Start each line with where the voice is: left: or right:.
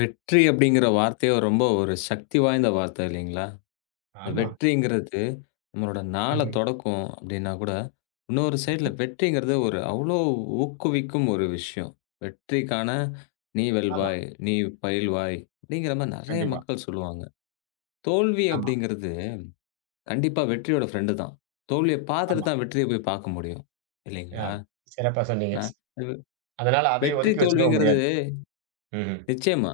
left: வெற்றி அப்படிங்கிற வார்த்தையே ரொம்ப ஒரு சக்தி வாய்ந்த வார்த்தை இல்லைங்களா? இந்த
right: ஆமா.
left: வெற்றிங்கிறது நம்மளோட நாள
right: ம்ஹ்ம்.
left: தொடக்கும் அப்படின்னா கூட, இன்னொரு சைட்ல வெற்றிங்கிறது ஒரு அவ்வளோ ஊக்குவிக்கும் ஒரு விஷயம். வெற்றிக்கான "நீ
right: ஆமா.
left: வெல்வாய், நீ பயில்வாய்" அப்படிங்கிற மாரி நெறைய
right: கண்டிப்பா.
left: மக்கள் சொல்லுவாங்க. தோல்வி
right: ஆமா,
left: அப்படிங்கிறது கண்டிப்பா வெற்றியோட ஃப்ரெண்டு தான். தோல்விய பார்த்துட்டு
right: ஆமா.
left: தான் வெற்றிய போய் பார்க்க முடியும்.
right: ஆ.
left: இல்லைங்களா?
right: சிறப்பா சொன்னீங்க.
left: நா
right: அதனால அதை
left: வெற்றி
right: ஒதுக்கி வச்சுடவும்
left: தோல்விங்கிறது
right: முடியாது. ம்ஹ்ம்.
left: நிச்சயமா.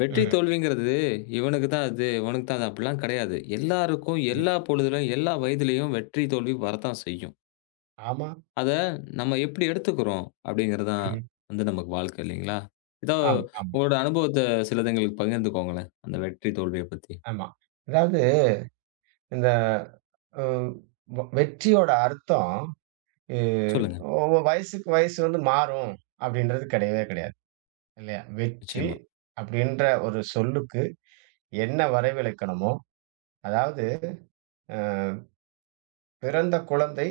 left: வெற்றி
right: ம்ஹ்ம்.
left: தோல்விங்கிறது இவனுக்கு தான் அது, இவனுக்கு தான் அது அப்படிலாம் கிடையாது. எல்லாருக்கும்,
right: ம்ஹ்ம்.
left: எல்லா பொழுதிலும், எல்லா வயதிலயும் வெற்றி, தோல்வி வரத்தான் செய்யும்.
right: ஆமா.
left: அத நம்ம எப்படி எடுத்துக்கிறோம் அப்படிங்கிறது தான்
right: ம்ஹ்ம்.
left: வந்து நமக்கு வாழ்க்கை இல்லைங்களா? ஏதோ
right: ஆமா, ஆமா,
left: உங்களோட அனுபவத்த சிலது எங்களுக்கு பகிர்ந்துக்கோங்களேன். அந்த வெற்றி, தோல்விய பத்தி.
right: ஆமா. அதாவது இந்த அ வ வெற்றியோட அர்த்தம் இ
left: சொல்லுங்க.
right: ஒவ்வொ வயசுக்கு வயசு வந்து மாறும் அப்படின்றது கிடையவே கிடையாது. இல்லையா? வெற்றி
left: நிச்சயமா,
right: அப்படின்ற ஒரு சொல்லுக்கு என்ன வரைவிலக்கணமோ, அதாவது அ பிறந்த குழந்தை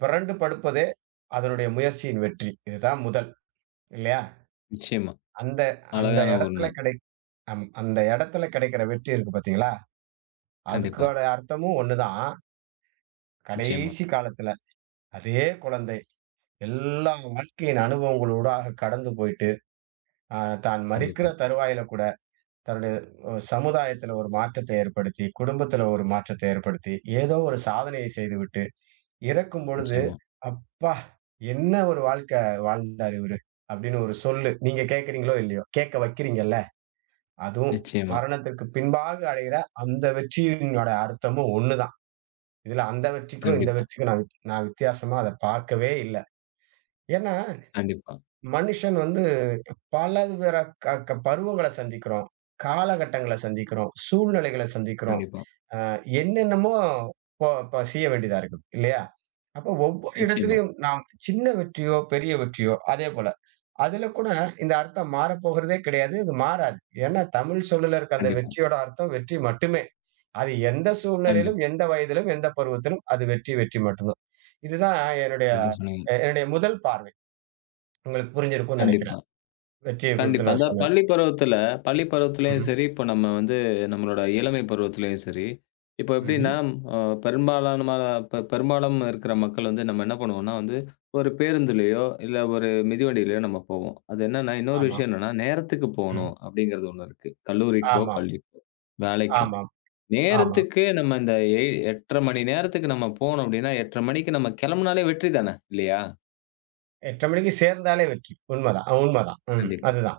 right: பிறண்டு படுப்பதே அதனுடைய முயற்சியின் வெற்றி. இதுதான் முதல். இல்லையா?
left: நிச்சயமா.
right: அந்த அந்த
left: அழகான
right: இடத்துல
left: ஒண்ணு.
right: கிடை அம் அந்த இடத்துல கிடைக்கிற வெற்றி இருக்கு பார்த்தீங்களா?
left: கண்டிப்பா.
right: அதுக்கோட அர்த்தமும் ஒண்ணுதான்.
left: நிச்சயமா,
right: கடைசி காலத்துல அதே குழந்தை எல்லா வாழ்க்கையின் அனுபவங்களூடாக கடந்து போயிட்டு, அ தான் மரிக்கிற
left: கண்டிப்பா.
right: தருவாயில கூட தன்னுடைய சமுதாயத்துல ஒரு மாற்றத்தை ஏற்படுத்தி, குடும்பத்துல ஒரு மாற்றத்தை ஏற்படுத்தி, ஏதோ ஒரு சாதனையை செய்துவிட்டு இறக்கும் பொழுது,
left: நிச்சயமா,
right: "அப்பா! என்ன ஒரு வாழ்க்கை வாழ்ந்தார் இவரு" அப்படின்னு ஒரு சொல்லு. நீங்க கேட்கிறீங்களோ, இல்லையோ? கேட்க வைக்கிறீங்கல்ல? அதுவும்
left: நிச்சயமா.
right: மரணத்திற்கு பின்பாக அடையிற அந்த வெற்றியினோட அர்த்தமும் ஒண்ணுதான். இதுல அந்த வெற்றிக்கும், இந்த
left: கண்டிப்பா,
right: வெற்றிக்கும் நான் வித்தியாசமா அத பார்க்கவே இல்ல. ஏன்னா,
left: கண்டிப்பா,
right: மனுஷன் வந்து பலதர க க பருவங்கள சந்திக்கிறோம், காலகட்டங்கள சந்திக்கிறோம், சூழ்நிலைகள சந்திக்கிறோம்.
left: கண்டிப்பா.
right: அ என்னென்னமோ ப பசிய வேண்டியதா இருக்குது, இல்லையா? அப்போ ஒவ்வொரு
left: நிச்சயமா,
right: இடத்திலும் நாம் சின்ன வெற்றியோ, பெரிய வெற்றியோ அதேபோல. அதுல கூட இந்த அர்த்தம் மாறப்போகிறதே கிடையாது. இது மாறாது. ஏன்னா தமிழ் சொல்லுல இருக்க அந்த
left: கண்டிப்பா,
right: வெற்றியோட அர்த்தம் வெற்றி மட்டுமே. அது எந்த சூழ்நிலையிலும்,
left: கண்டிப்பா.
right: எந்த வயதிலும், எந்த பருவத்திலும் அது வெற்றி, வெற்றி மட்டும்தான். இதுதான் என்னுடைய
left: கரெக்ட்டா சொன்னீங்க.
right: என்னுடைய முதல் பார்வை. உங்களுக்கு புரிஞ்சிருக்கும்னு நெனைக்கிறேன்.
left: கண்டிப்பா.
right: வெற்றிய குறித்து
left: கண்டிப்பா.
right: நான்
left: இந்த
right: சொன்னது.
left: பள்ளி பருவத்தில பள்ளி பருவத்திலயும்
right: ம்ஹ்ம்.
left: சரி, இப்போ நம்ம வந்து நம்மளோட இளமை பருவத்திலயும் சரி, இப்போ
right: ம்ஹ்ம்.
left: எப்படின்னா, அ பெரும்பாலான பெ பெரும்பாலும் இருக்கிற மக்கள் வந்து நம்ம என்ன பண்ணுவோம்னா வந்து, ஒரு பேருந்துலயோ, இல்ல ஒரு மிதிவண்டியிலயோ நம்ம போவோம். அது என்னன்னா, இன்னொரு
right: ஆமா.
left: விஷயம் என்னன்னா, நேரத்துக்கு
right: ம்.
left: போணும் அப்படிங்கிறது ஒண்ணு இருக்கு. கல்லூரிக்கோ,
right: ஆமாம்,
left: பள்ளிக்கோ, வேலைக்கும்.
right: ஆமாம், ஆமாம்.
left: நேரத்துக்கு நம்ம இந்த எ 8:30 மணி நேரத்துக்கு நம்ம போனோம் அப்படின்னா, 8:30 மணிக்கு நம்ம கெளம்புனாலே வெற்றி தானே, இல்லையா?
right: 8:00 மணிக்கு சேர்ந்தாலே வெற்றி. உண்மதான். உண்மதான். ம்.
left: கண்டிப்பா.
right: அதுதான்.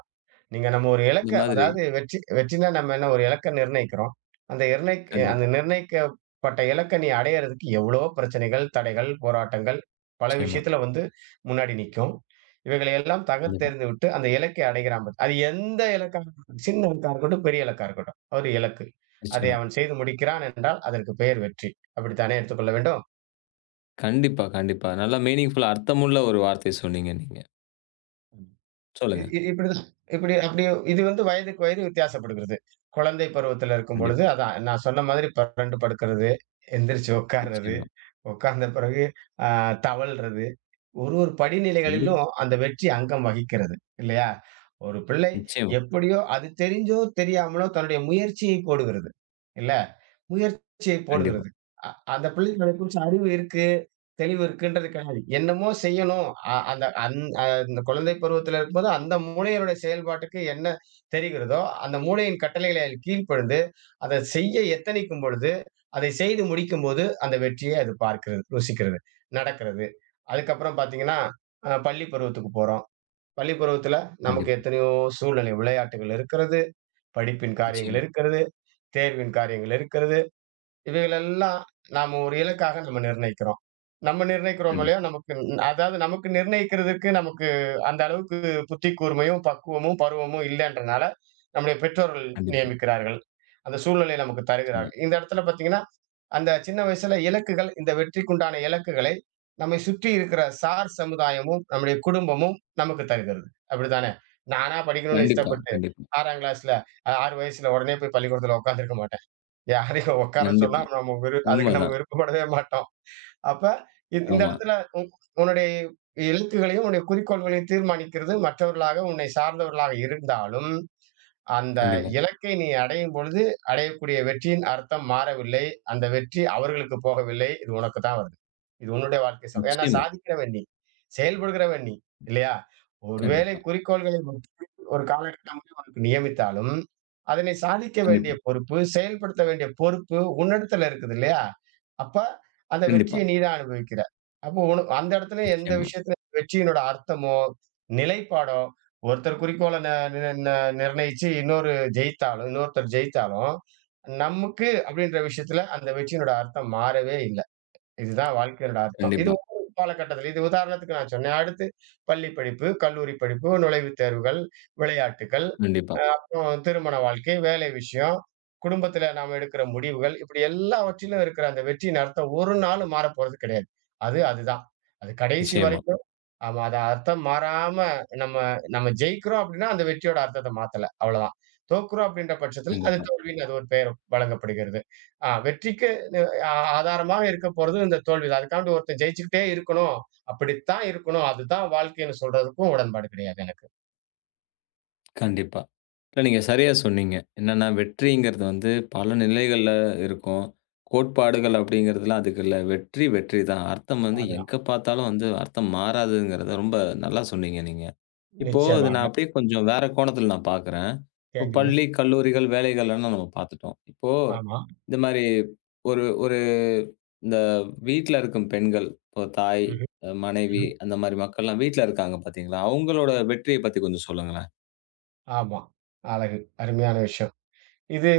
right: நீங்க நம்ம ஒரு
left: இந்த
right: இலக்க
left: மாதிரி
right: அதாவது வெற்றி வெற்றினா நம்ம என்ன ஒரு இலக்க நிர்ணயிக்கிறோம். அந்த
left: கண்டிப்பா.
right: நிர்ணயிக்கப்பட்ட இலக்க நீ அடையறதுக்கு எவ்வளவோ பிரச்சனைகள், தடைகள், போராட்டங்கள் பல
left: நிச்சயமா.
right: விஷயத்துல வந்து முன்னாடி நிக்கும். இவைகளை எல்லாம்
left: கண்டிப்பா.
right: தகர்த்தெறிந்து விட்டு அந்த இலக்கை அடைகிறான் பார் அது எந்த இலக்கா இருக்கட்டும், சின்ன இலக்கா இருக்கட்டும், பெரிய இலக்கா இருக்கட்டும். ஒரு இலக்கு. அதை
left: நிச்சயமா.
right: அவன் செய்து முடிக்கிறான் என்றால் அதற்கு பெயர் வெற்றி. அப்படித்தானே எடுத்துக்கொள்ள வேண்டும்?
left: கண்டிப்பா, கண்டிப்பா. நல்லா மீனிங்ஃபுல்லா அர்த்தமுள்ள ஒரு வார்த்தை சொன்னீங்க நீங்க.
right: இ
left: சொல்லுங்க.
right: இ இப்படிதான் இப்படி அப்படி இது வந்து வயதுக்கு வயது வித்தியாசப்படுகிறது. குழந்தை பருவத்தில இருக்கும்பொழுது,
left: கண்டிப்பா.
right: அதான் நான் சொன்ன மாதிரி புரண்டு படுக்கிறது, எந்திரிச்சு உட்கார்றது,
left: நிச்சயமா.
right: உட்கார்ந்த பிறகு அ தவழ்றது. ஒரு ஒரு படிநிலைகளிலும்
left: கண்டிப்பா.
right: அந்த வெற்றி அங்கம் வகிக்கிறது. இல்லையா? ஒரு பிள்ளை
left: நிச்சயமா.
right: எப்படியோ அது தெரிஞ்சோ, தெரியாமலோ தன்னுடைய முயற்சியை போடுகிறது. இல்ல? முயற்சியை
left: கண்டிப்பா.
right: போடுகிறது. அ அந்த பிள்ளைக்கு அத குறிச்ச அறிவு இருக்கு, தெளிவு இருக்குன்றது கிடையாது. என்னமோ செய்யணும். அ அந்த அந் அ அந்த குழந்தை பருவத்தில இருக்கும்போது, அந்த மூளையினுடைய செயல்பாட்டுக்கு என்ன தெரிகிறதோ, அந்த மூளையின் கட்டளைகளை அதில் கீழ்ப்படிந்து, அத செய்ய எத்தனிக்கும் பொழுது, அதை செய்து முடிக்கும்போது, அந்த வெற்றியை அது பார்க்கிறது, ருசிக்கிறது, நடக்கிறது. அதுக்கப்புறம் பார்த்தீங்கன்னா, பள்ளி பருவத்துக்கு போறோம். பள்ளி பருவத்தில நமக்கு
left: கண்டிப்பா.
right: எத்தனையோ சூழ்நிலை, விளையாட்டுகள் இருக்கிறது, படிப்பின் காரியங்கள்
left: நிச்சயமா.
right: இருக்கிறது, தேர்வின் காரியங்கள் இருக்கிறது. இவைகளெல்லாம் நாம ஒரு இலக்காக நம்ம நிர்ணயிக்கிறோம். நம்ம நிர்ணயிக்கிறோம் இல்லையா?
left: கண்டிப்பா.
right: அதாவது நமக்கு நிர்ணயிக்கிறதுக்கு நமக்கு அந்த அளவுக்கு புத்தி கூர்மையும், பக்குவமும், பருவமும் இல்லன்றனால, நம்முடைய பெற்றோர்கள்
left: கண்டிப்பா.
right: நியமிக்கிறார்கள். அந்த சூழ்நிலையை நமக்கு
left: நிச்சயமா.
right: தருகிறார்கள். இந்த இடத்துல பார்த்தீங்கன்னா, அந்த சின்ன வயசுல இலக்குகள் இந்த வெற்றிக்குண்டான இலக்குகளை நம்மை சுற்றி இருக்கிற சமுதாயமும், நம்முடைய குடும்பமும் நமக்கு தருகிறது. அப்படித்தானே? நானா படிக்கணும்னு
left: கண்டிப்பா,
right: இஷ்டப்பட்டு
left: கண்டிப்பா.
right: 6ஆம் கிளாஸ்ல 6 வயசுல உடனே போய் பள்ளிக்கூடத்துல உட்கார்ந்திருக்க மாட்டேன். யாரையும் உட்கார சொன்னா
left: கண்டிப்பா.
right: நம்ம விரு அதுக்கு நம்ம
left: உண்மதான்.
right: விருப்பப்படவே மாட்டோம். அப்ப இந்த
left: ஆமா.
right: இடத்துல உன் உன்னுடைய இலக்குகளையும், உன்னுடைய குறிக்கோள்களையும் தீர்மானிக்கிறது மற்றவர்களாக உன்னை சார்ந்தவர்களாக இருந்தாலும், அந்த
left: கண்டிப்பா.
right: இலக்கை நீ அடையும் பொழுது அடையக்கூடிய வெற்றியின் அர்த்தம் மாறவில்லை. அந்த வெற்றி அவர்களுக்கு போகவில்லை. இது உனக்கு தான் வருது. இது உன்னுடைய வாழ்க்கை ச ஏன்னா
left: நிச்சயமா.
right: சாதிக்கிறவன் நீ. செயல்படுகிறவன் நீ. இல்லையா? ஒருவேளை
left: கண்டிப்பா.
right: குறிக்கோள்களை ஒரு காலகட்டம்ல உனக்கு நியமித்தாலும், அதனை சாதிக்க வேண்டிய
left: கண்டிப்பா.
right: பொறுப்பு, செயல்படுத்த வேண்டிய பொறுப்பு உன்னிடத்துல இருக்குது இல்லையா? அப்ப அந்த
left: கண்டிப்பா.
right: வெற்றிய நீ தான் அனுபவிக்கிற. அப்போ உன அந்த இடத்துல எந்த
left: நிச்சயமா.
right: விஷயத்துல வெற்றியினோட அர்த்தமோ, நிலைப்பாடோ, ஒருத்தர் குறிக்கோள ந ந ந நிர்ணயிச்சு இன்னொரு ஜெயித்தாலும் இன்னொருத்தர் ஜெயித்தாலும், நமக்கு அப்படின்ற விஷயத்துல அந்த வெற்றியினோட அர்த்தம் மாறவே இல்ல. இதுதான் வாழ்க்கையோட அர்த்தம். இது
left: கண்டிப்பா.
right: ஒவ்வொரு காலகட்டத்தில இது உதாரணத்துக்கு நான் சொன்னேன். அடுத்து பள்ளி படிப்பு, கல்லூரி படிப்பு, நுழைவுத் தேர்வுகள், விளையாட்டுக்கள்,
left: கண்டிப்பா.
right: அப்புறம் திருமண வாழ்க்கை, வேலை விஷயம், குடும்பத்தில நாம எடுக்கிற முடிவுகள், இப்படி எல்லாவற்றிலும் இருக்கிற அந்த வெற்றியின் அர்த்தம் ஒரு நாளும் மாறப்போறது கிடையாது. அது அதுதான். அது கடைசி
left: நிச்சயமா.
right: வரைக்கும் ஆமா. அது அர்த்தம் மாறாம நம்ம நம்ம ஜெயிக்கிறோம் அப்படின்னா, அந்த வெற்றியோட அர்த்தத்த மாத்தல. அவ்வளதான். தோற்கிறோம் அப்படின்ற பட்சத்தில அது
left: கண்டிப்பா.
right: தோல்வின்னு அது ஒரு பெயர் வழங்கப்படுகிறது. ஆ வெற்றிக்கு ந ஆ ஆதாரமாக இருக்க போறதும் இந்த தோல்விதான். அதுக்காண்டி ஒருத்தன் ஜெயிச்சுக்கிட்டே இருக்கணும். அப்படித்தான் இருக்கணும். அதுதான் வாழ்க்கைன்னு சொல்றதுக்கும் உடன்பாடு கிடையாது எனக்கு.
left: கண்டிப்பா. இல்ல நீங்க சரியா சொன்னீங்க. என்னன்னா வெற்றிங்கிறது வந்து பல நிலைகள்ல இருக்கும். கோட்பாடுகள் அப்படிங்கிறதுலாம் அதுக்கு இல்ல. வெற்றி வெற்றி தான். அர்த்தம் வந்து
right: அதுதான்.
left: எங்க பார்த்தாலும் வந்து அர்த்தம் மாறாதுங்கிறத ரொம்ப நல்லா சொன்னீங்க நீங்க. இப்போ இத
right: நிச்சயமாக.
left: நான் அப்படியே கொஞ்சம் வேற கோணத்துல நான் பார்க்குறேன். இப்போ
right: கேளுங்க.
left: பள்ளி, கல்லூரிகள், வேலைகள்லாம் நம்ம பார்த்துட்டோம். இப்போ
right: ஆமா.
left: இந்த மாரி ஒரு ஒரு இந்த வீட்ல இருக்கும் பெண்கள், இப்போ தாய்,
right: ம்ஹ்ம்,
left: மனைவி
right: ம்ஹ்ம்.
left: அந்த மாரி மக்கள்லாம் வீட்ல இருக்காங்க பார்த்தீங்களா? அவங்களோட வெற்றிய பத்தி கொஞ்சம் சொல்லுங்களேன்.
right: ஆமா. அழகு. அருமையான விஷயம். இது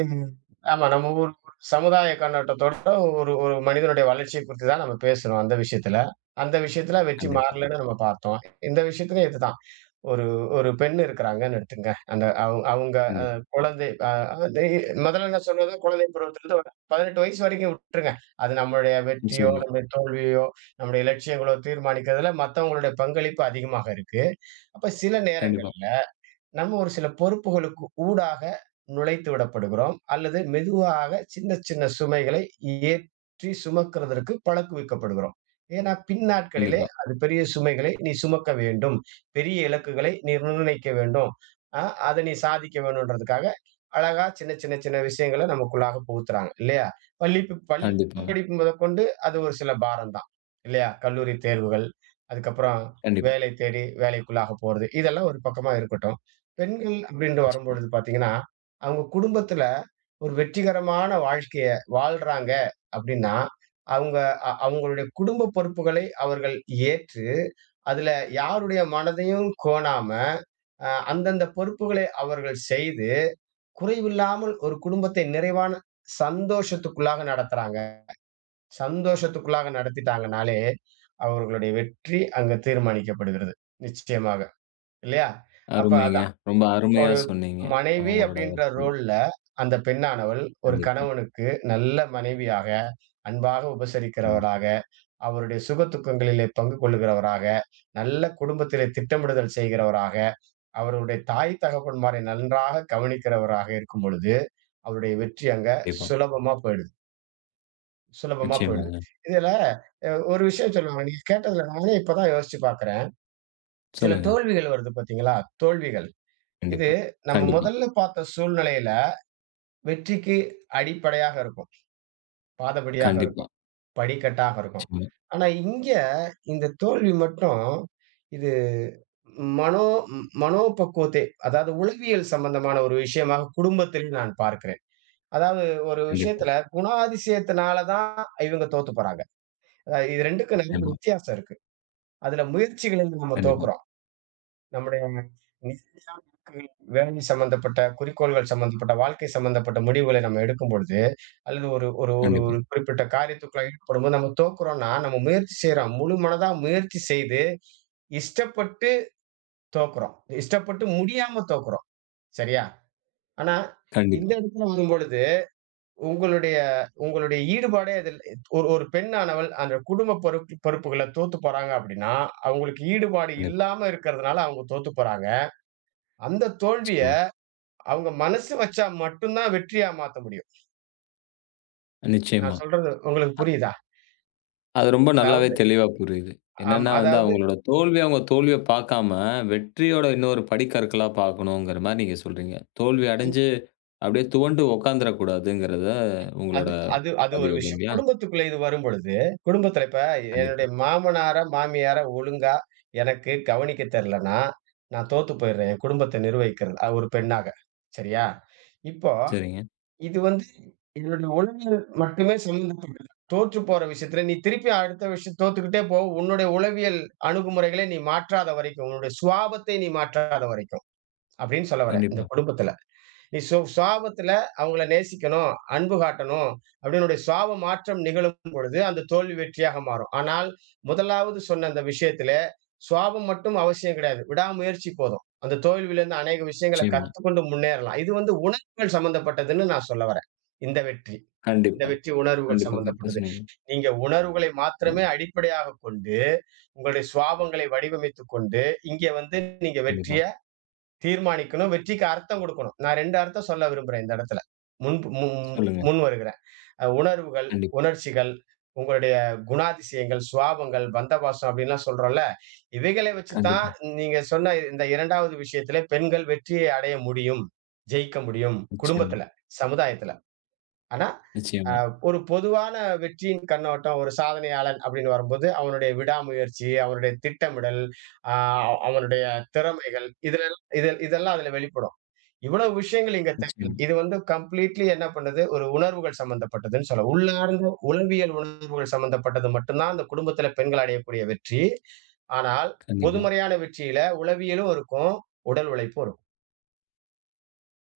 right: ஆமா நம்ம ஒரு ஒரு சமுதாய கண்ணோட்டத்தோட ஒரு ஒரு மனிதனுடைய வளர்ச்சிய குறித்து தான் நம்ம பேசுறோம் அந்த விஷயத்துல. அந்த விஷயத்துல வெற்றி
left: கண்டிப்பா.
right: மாறலன்னு நம்ம பார்த்தோம். இந்த விஷயத்துலயும் இதுதான். ஒரு ஒரு பெண் இருக்கிறாங்கன்னு எடுத்துங்க. அந்த அவங் அவங்க அ
left: கண்டிப்பா.
right: குழந்தை அ அது முதல்ல நான் சொன்னது குழந்தை பருவத்திலிருந்து ஒரு 18 வயசு வரைக்கும் விட்டுருங்க. அது நம்மளுடைய வெற்றியோ,
left: நிச்சயமா.
right: நம்முடைய தோல்வியோ, நம்முடைய இலட்சியங்களோ தீர்மானிக்கிறதுல மத்தவங்களுடைய பங்களிப்பு அதிகமாக இருக்கு. அப்ப சில
left: கண்டிப்பா,
right: நேரங்கள்ல நம்ம ஒரு சில பொறுப்புகளுக்கு ஊடாக நுழைத்து விடப்படுகிறோம் அல்லது மெதுவாக சின்ன சின்ன சுமைகளை ஏற்றி சுமக்கிறதற்கு பழக்குவிக்கப்படுகிறோம் ஏன்னா பின்னாட்களிலே
left: கண்டிப்பா,
right: அது பெரிய சுமைகளை நீ சுமக்க வேண்டும் பெரிய இலக்குகளை நீ நிர்ணயிக்க வேண்டும் அதை நீ சாதிக்க வேணுன்றதுக்காக அழகா சின்ன சின்ன சின்ன விஷயங்களை நமக்குள்ளாக புகுத்துறாங்க இல்லையா பள்ளி
left: கண்டிப்பாங்க.
right: படிப்பு முதற்கொண்டு அது ஒரு சில பாரம் தான் இல்லையா கல்லூரி தேர்வுகள் அதுக்கப்புறம்
left: கண்டிப்பா,
right: வேலை தேடி வேலைக்குள்ளாக போறது இதெல்லாம் ஒரு பக்கமா இருக்கட்டும் பெண்கள் அப்படின்ட்டு
left: நிச்சயமா.
right: வரும்பொழுது பார்த்தீங்கன்னா, அவங்க குடும்பத்துல ஒரு வெற்றிகரமான வாழ்க்கைய வாழ்றாங்க அப்படின்னா, அவங்க அவங்களுடைய குடும்ப பொறுப்புகளை அவர்கள் ஏற்று, அதுல யாருடைய மனதையும் கோணாம, அந்தந்த பொறுப்புகளை அவர்கள் செய்து, குறைவில்லாமல் ஒரு குடும்பத்தை நிறைவான சந்தோஷத்துக்குள்ளாக நடத்துறாங்க. சந்தோஷத்துக்குள்ளாக நடத்திட்டாங்கனாலே, அவர்களுடைய வெற்றி அங்க தீர்மானிக்கப்படுகிறது. நிச்சயமாக. இல்லையா? அப்ப அத
left: அருமைங்க. ரொம்ப அருமையா
right: ஒரு
left: சொன்னீங்க.
right: மனைவி
left: அவங்களோட
right: அப்படின்ற
left: கதை.
right: ரோல்ல, அந்த பெண்ணானவள் ஒரு
left: கண்டிப்பா,
right: கணவனுக்கு நல்ல மனைவியாக, அன்பாக
left: ம்.
right: உபசரிக்கிறவராக, அவருடைய சுக துக்கங்களிலே பங்கு கொள்ளுகிறவராக, நல்ல குடும்பத்திலே திட்டமிடுதல் செய்கிறவராக, அவருடைய தாய் தகப்பன்மாரை நன்றாக கவனிக்கிறவராக இருக்கும் பொழுது, அவருடைய வெற்றி அங்க
left: கண்டிப்பா.
right: சுலபமா போயிடுது சுலபமா போயிடுது.
left: நிச்சயமாங்க.
right: இதுல ஒரு விஷயம் சொல்லுவாங்க. நீங்க கேட்டதுல நானே இப்ப தான் யோசிச்சு பார்க்கிறேன். சில
left: சொல்லுங்க.
right: தோல்விகள் வருது பார்த்தீங்களா? தோல்விகள். இது
left: கண்டிப்பா,
right: நம்ம
left: கண்டிப்பா,
right: முதல்ல பார்த்த சூழ்நிலையில வெற்றிக்கு அடிப்படையாக இருக்கும். பாதபடியாக
left: கண்டிப்பா.
right: இருக்கும். படிக்கட்டாக இருக்கும்.
left: நிச்சயமா,
right: ஆனா இங்க இந்த தோல்வி மட்டும் இது மனோ மனோபக்குவத்தை அதாவது உளவியல் சம்பந்தமான ஒரு விஷயமாக குடும்பத்தில் நான் பார்க்கிறேன். அதாவது ஒரு
left: கண்டிப்பா,
right: விஷயத்துல குணாதிசயத்தினால தான் இவங்க தோத்து போறாங்க. இது 2க்கும் நெறைய
left: நிச்சயமா,
right: வித்தியாசம் இருக்கு. அதுல முயற்சிகளில் நம்ம
left: கண்டிப்பா,
right: தோக்குறோம். நம்முடைய நிலையான வேலை சம்பந்தப்பட்ட குறிக்கோள்கள் சம்பந்தப்பட்ட, வாழ்க்கை சம்பந்தப்பட்ட முடிவுகளை நம்ம எடுக்கும் பொழுது, அல்லது ஒரு ஒரு ஒரு
left: கண்டிப்பா,
right: ஒரு குறிப்பிட்ட காரியத்துக்குள்ள ஈடுபடும்போது நம்ம தோக்குறோம்னா, நம்ம முயற்சி செய்றோம். முழு மனதா முயற்சி செய்து, இஷ்டப்பட்டு தோக்குறோம். இஷ்டப்பட்டு முடியாம தோக்குறோம். சரியா? ஆனா, இந்த
left: கண்டிப்பா,
right: இடத்துல வரும்பொழுது, உங்களுடைய உங்களுடைய ஈடுபாடே அதில் ஒரு ஒரு பெண்ணானவள் அந்த குடும்ப பொறுப்புகள தோத்து போறாங்க அப்படின்னா, அவங்களுக்கு ஈடுபாடு
left: கண்டிப்பா.
right: இல்லாம இருக்கிறதுனால அவங்க தோத்து போறாங்க. அந்த தோல்விய
left: நிச்சயமா,
right: அவங்க மனசு வச்சா மட்டும் தான் வெற்றியா மாத்த முடியும். நான்
left: நிச்சயமா.
right: சொல்றது உங்களுக்கு புரியுதா?
left: அது ரொம்ப நல்லாவே
right: அதாவது
left: தெளிவா புரியுது.
right: ஆமா.
left: என்னன்னா வந்து
right: அதாவது
left: அவங்க தோல்விய பார்க்காம, வெற்றியோட இன்னொரு படிக்கற்களா பார்க்கணுங்கிற மாரி நீங்க சொல்றீங்க. தோல்வி
right: ம்
left: அடைஞ்சு அப்படியே துவண்டு உட்கார்ந்துரக் கூடாதுங்கிறத
right: அது
left: உங்களோட
right: அது அது ஒரு
left: பதிவு
right: விஷயம்.
left: இல்லைங்களா?
right: குடும்பத்துக்குள்ள இது வரும்பொழுது, குடும்பத்தில இப்ப
left: கண்டிப்பா.
right: என்னுடைய மாமனார, மாமியார ஒழுங்கா எனக்கு கவனிக்க தெரியலன்னா, நான் தோத்து போயிடுறேன். என் குடும்பத்த நிர்வகிக்கிறது ஒரு பெண்ணாக. சரியா? இப்போ
left: சரிங்க.
right: இது வந்து என்னுடைய உளவியல் மட்டுமே சம்மந்தப்பட்டது. தோற்று போற விஷயத்துல, நீ திருப்பி அடுத்த விஷயம் தோத்துக்கிட்டே போ. உன்னுடைய உளவியல் அணுகுமுறைகளை நீ மாற்றாத வரைக்கும், உன்னுடைய சுவாபத்தை நீ மாற்றாத வரைக்கும். அப்படின்னு சொல்ல வரேன், இந்த
left: கண்டிப்பா.
right: குடும்பத்துல. நீ சு சுவாபத்துல அவங்கள நேசிக்கணும், அன்பு காட்டணும். அப்படின்னு உன்னுடைய சுவாப மாற்றம் நிகழும் பொழுது, அந்த தோல்வி வெற்றியாக மாறும். ஆனால், முதலாவது சொன்ன அந்த விஷயத்திலே, சுவாபம் மட்டும் அவசியம் கிடையாது. விடாமுயற்சி போதும். அந்த தோல்வியிலிருந்து அநேக விஷயங்கள
left: நிச்சயமா.
right: கத்துக்கொண்டு முன்னேறலாம். இது வந்து உணர்வுகள் சம்பந்தப்பட்டதுன்னு நான் சொல்ல வரேன். இந்த வெற்றி. இந்த
left: கண்டிப்பா.
right: வெற்றி உணர்வுகள்
left: கண்டிப்பா. கரெக்ட்டா
right: சம்பந்தப்பட்டது.
left: சொன்னீங்க.
right: நீங்க உணர்வுகளை மாத்திரமே அடிப்படையாகக் கொண்டு, உங்களுடைய சுவாபங்களை வடிவமைத்துக் கொண்டு, இங்கே வந்து நீங்க
left: கண்டிப்பா.
right: வெற்றிய தீர்மானிக்கணும். வெற்றிக்கு அர்த்தம் குடுக்கணும். நான் 2 அர்த்தம் சொல்ல விரும்புறேன் இந்த இடத்துல. முன் முன்
left: சொல்லுங்க.
right: முன் வருகிறேன். உணர்வுகள்,
left: கண்டிப்
right: உணர்ச்சிகள், உங்களுடைய குணாதிசயங்கள், சுவாபங்கள், பந்தபாசம் அப்படின்லாம் சொல்றோம்ல. இவைகளை வச்சு தான்
left: கண்டிப்பா.
right: நீங்க சொன்ன இந்த 2வது விஷயத்திலே பெண்கள் வெற்றியை அடைய முடியும். ஜெயிக்க முடியும்.
left: நிச்சயமா,
right: குடும்பத்துல, சமுதாயத்துல. ஆனா, அ
left: நிச்சயமா,
right: ஒரு பொதுவான வெற்றியின் கண்ணோட்டம் ஒரு சாதனையாளன் அப்படின்னு வரும்போது, அவனுடைய விடாமுயற்சி, அவனுடைய திட்டமிடல், ஆ அவனுடைய திறமைகள், இதுல இது இதெல்லாம் அதுல வெளிப்படும். இவ்வளவு விஷயங்கள் இங்க தேவையில்ல.
left: நிச்சயமா.
right: இது வந்து கம்ப்ளீட்லி என்ன பண்ணுது, ஒரு உணர்வுகள் சம்பந்தப்பட்டதுன்னு சொல்லலாம். உள்ளார்ந்த உளவியல் உணர்வுகள் சம்பந்தப்பட்டது மட்டும் தான், அந்த குடும்பத்தில பெண்கள் அடையக்கூடிய வெற்றி. ஆனால்,
left: கண்டிப்பா.
right: பொதுமறையான வெற்றியில உளவியலும் இருக்கும், உடல் உழைப்பும் இருக்கும்.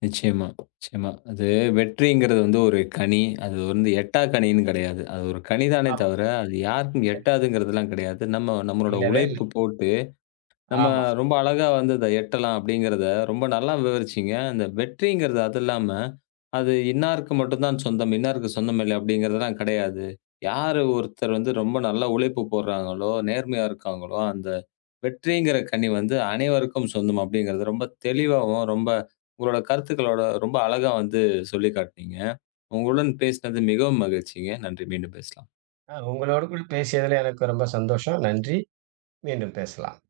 left: நிச்சயமா, நிச்சயமா. அது வெற்றிங்கிறது வந்து ஒரு கனி. அது வந்து எட்டா கனின்னு கிடையாது. அது ஒரு கனி தானே
right: ஆமா.
left: தவிர, அது யாருக்கும்
right: எ
left: எட்டாதுங்கிறதெல்லாம் கிடையாது. நம்மளோட
right: இல்லவே இல்ல.
left: உழைப்பு போட்டு நம்ம
right: ஆமா.
left: ரொம்ப அழகா வந்து அத எட்டலாம் அப்படிங்கிறத ரொம்ப நல்லா விவரிச்சீங்க. அந்த வெற்றிங்கிறது அது இல்லாம, அது இன்னாருக்கு மட்டும் தான் சொந்தம், இன்னாருக்கு சொந்தம் இல்லை அப்படிங்கிறதெல்லாம் கிடையாது. யாரு ஒருத்தர் வந்து ரொம்ப நல்லா உழைப்பு போடுறாங்களோ, நேர்மையா இருக்காங்களோ, அந்த வெற்றிங்கிற கனி வந்து அனைவருக்கும் சொந்தம் அப்படிங்கிறது ரொம்ப தெளிவாவும், ரொம்ப உங்களோட கருத்துக்களோட ரொம்ப அழகா வந்து சொல்லி காட்டினீங்க. உங்களுடன் பேசினது மிகவும் மகிழ்ச்சிங்க. நன்றி. மீண்டும் பேசலாம்.
right: உங்களோடு கூட பேசியதுல எனக்கு ரொம்ப சந்தோஷம். நன்றி. மீண்டும் பேசலாம்.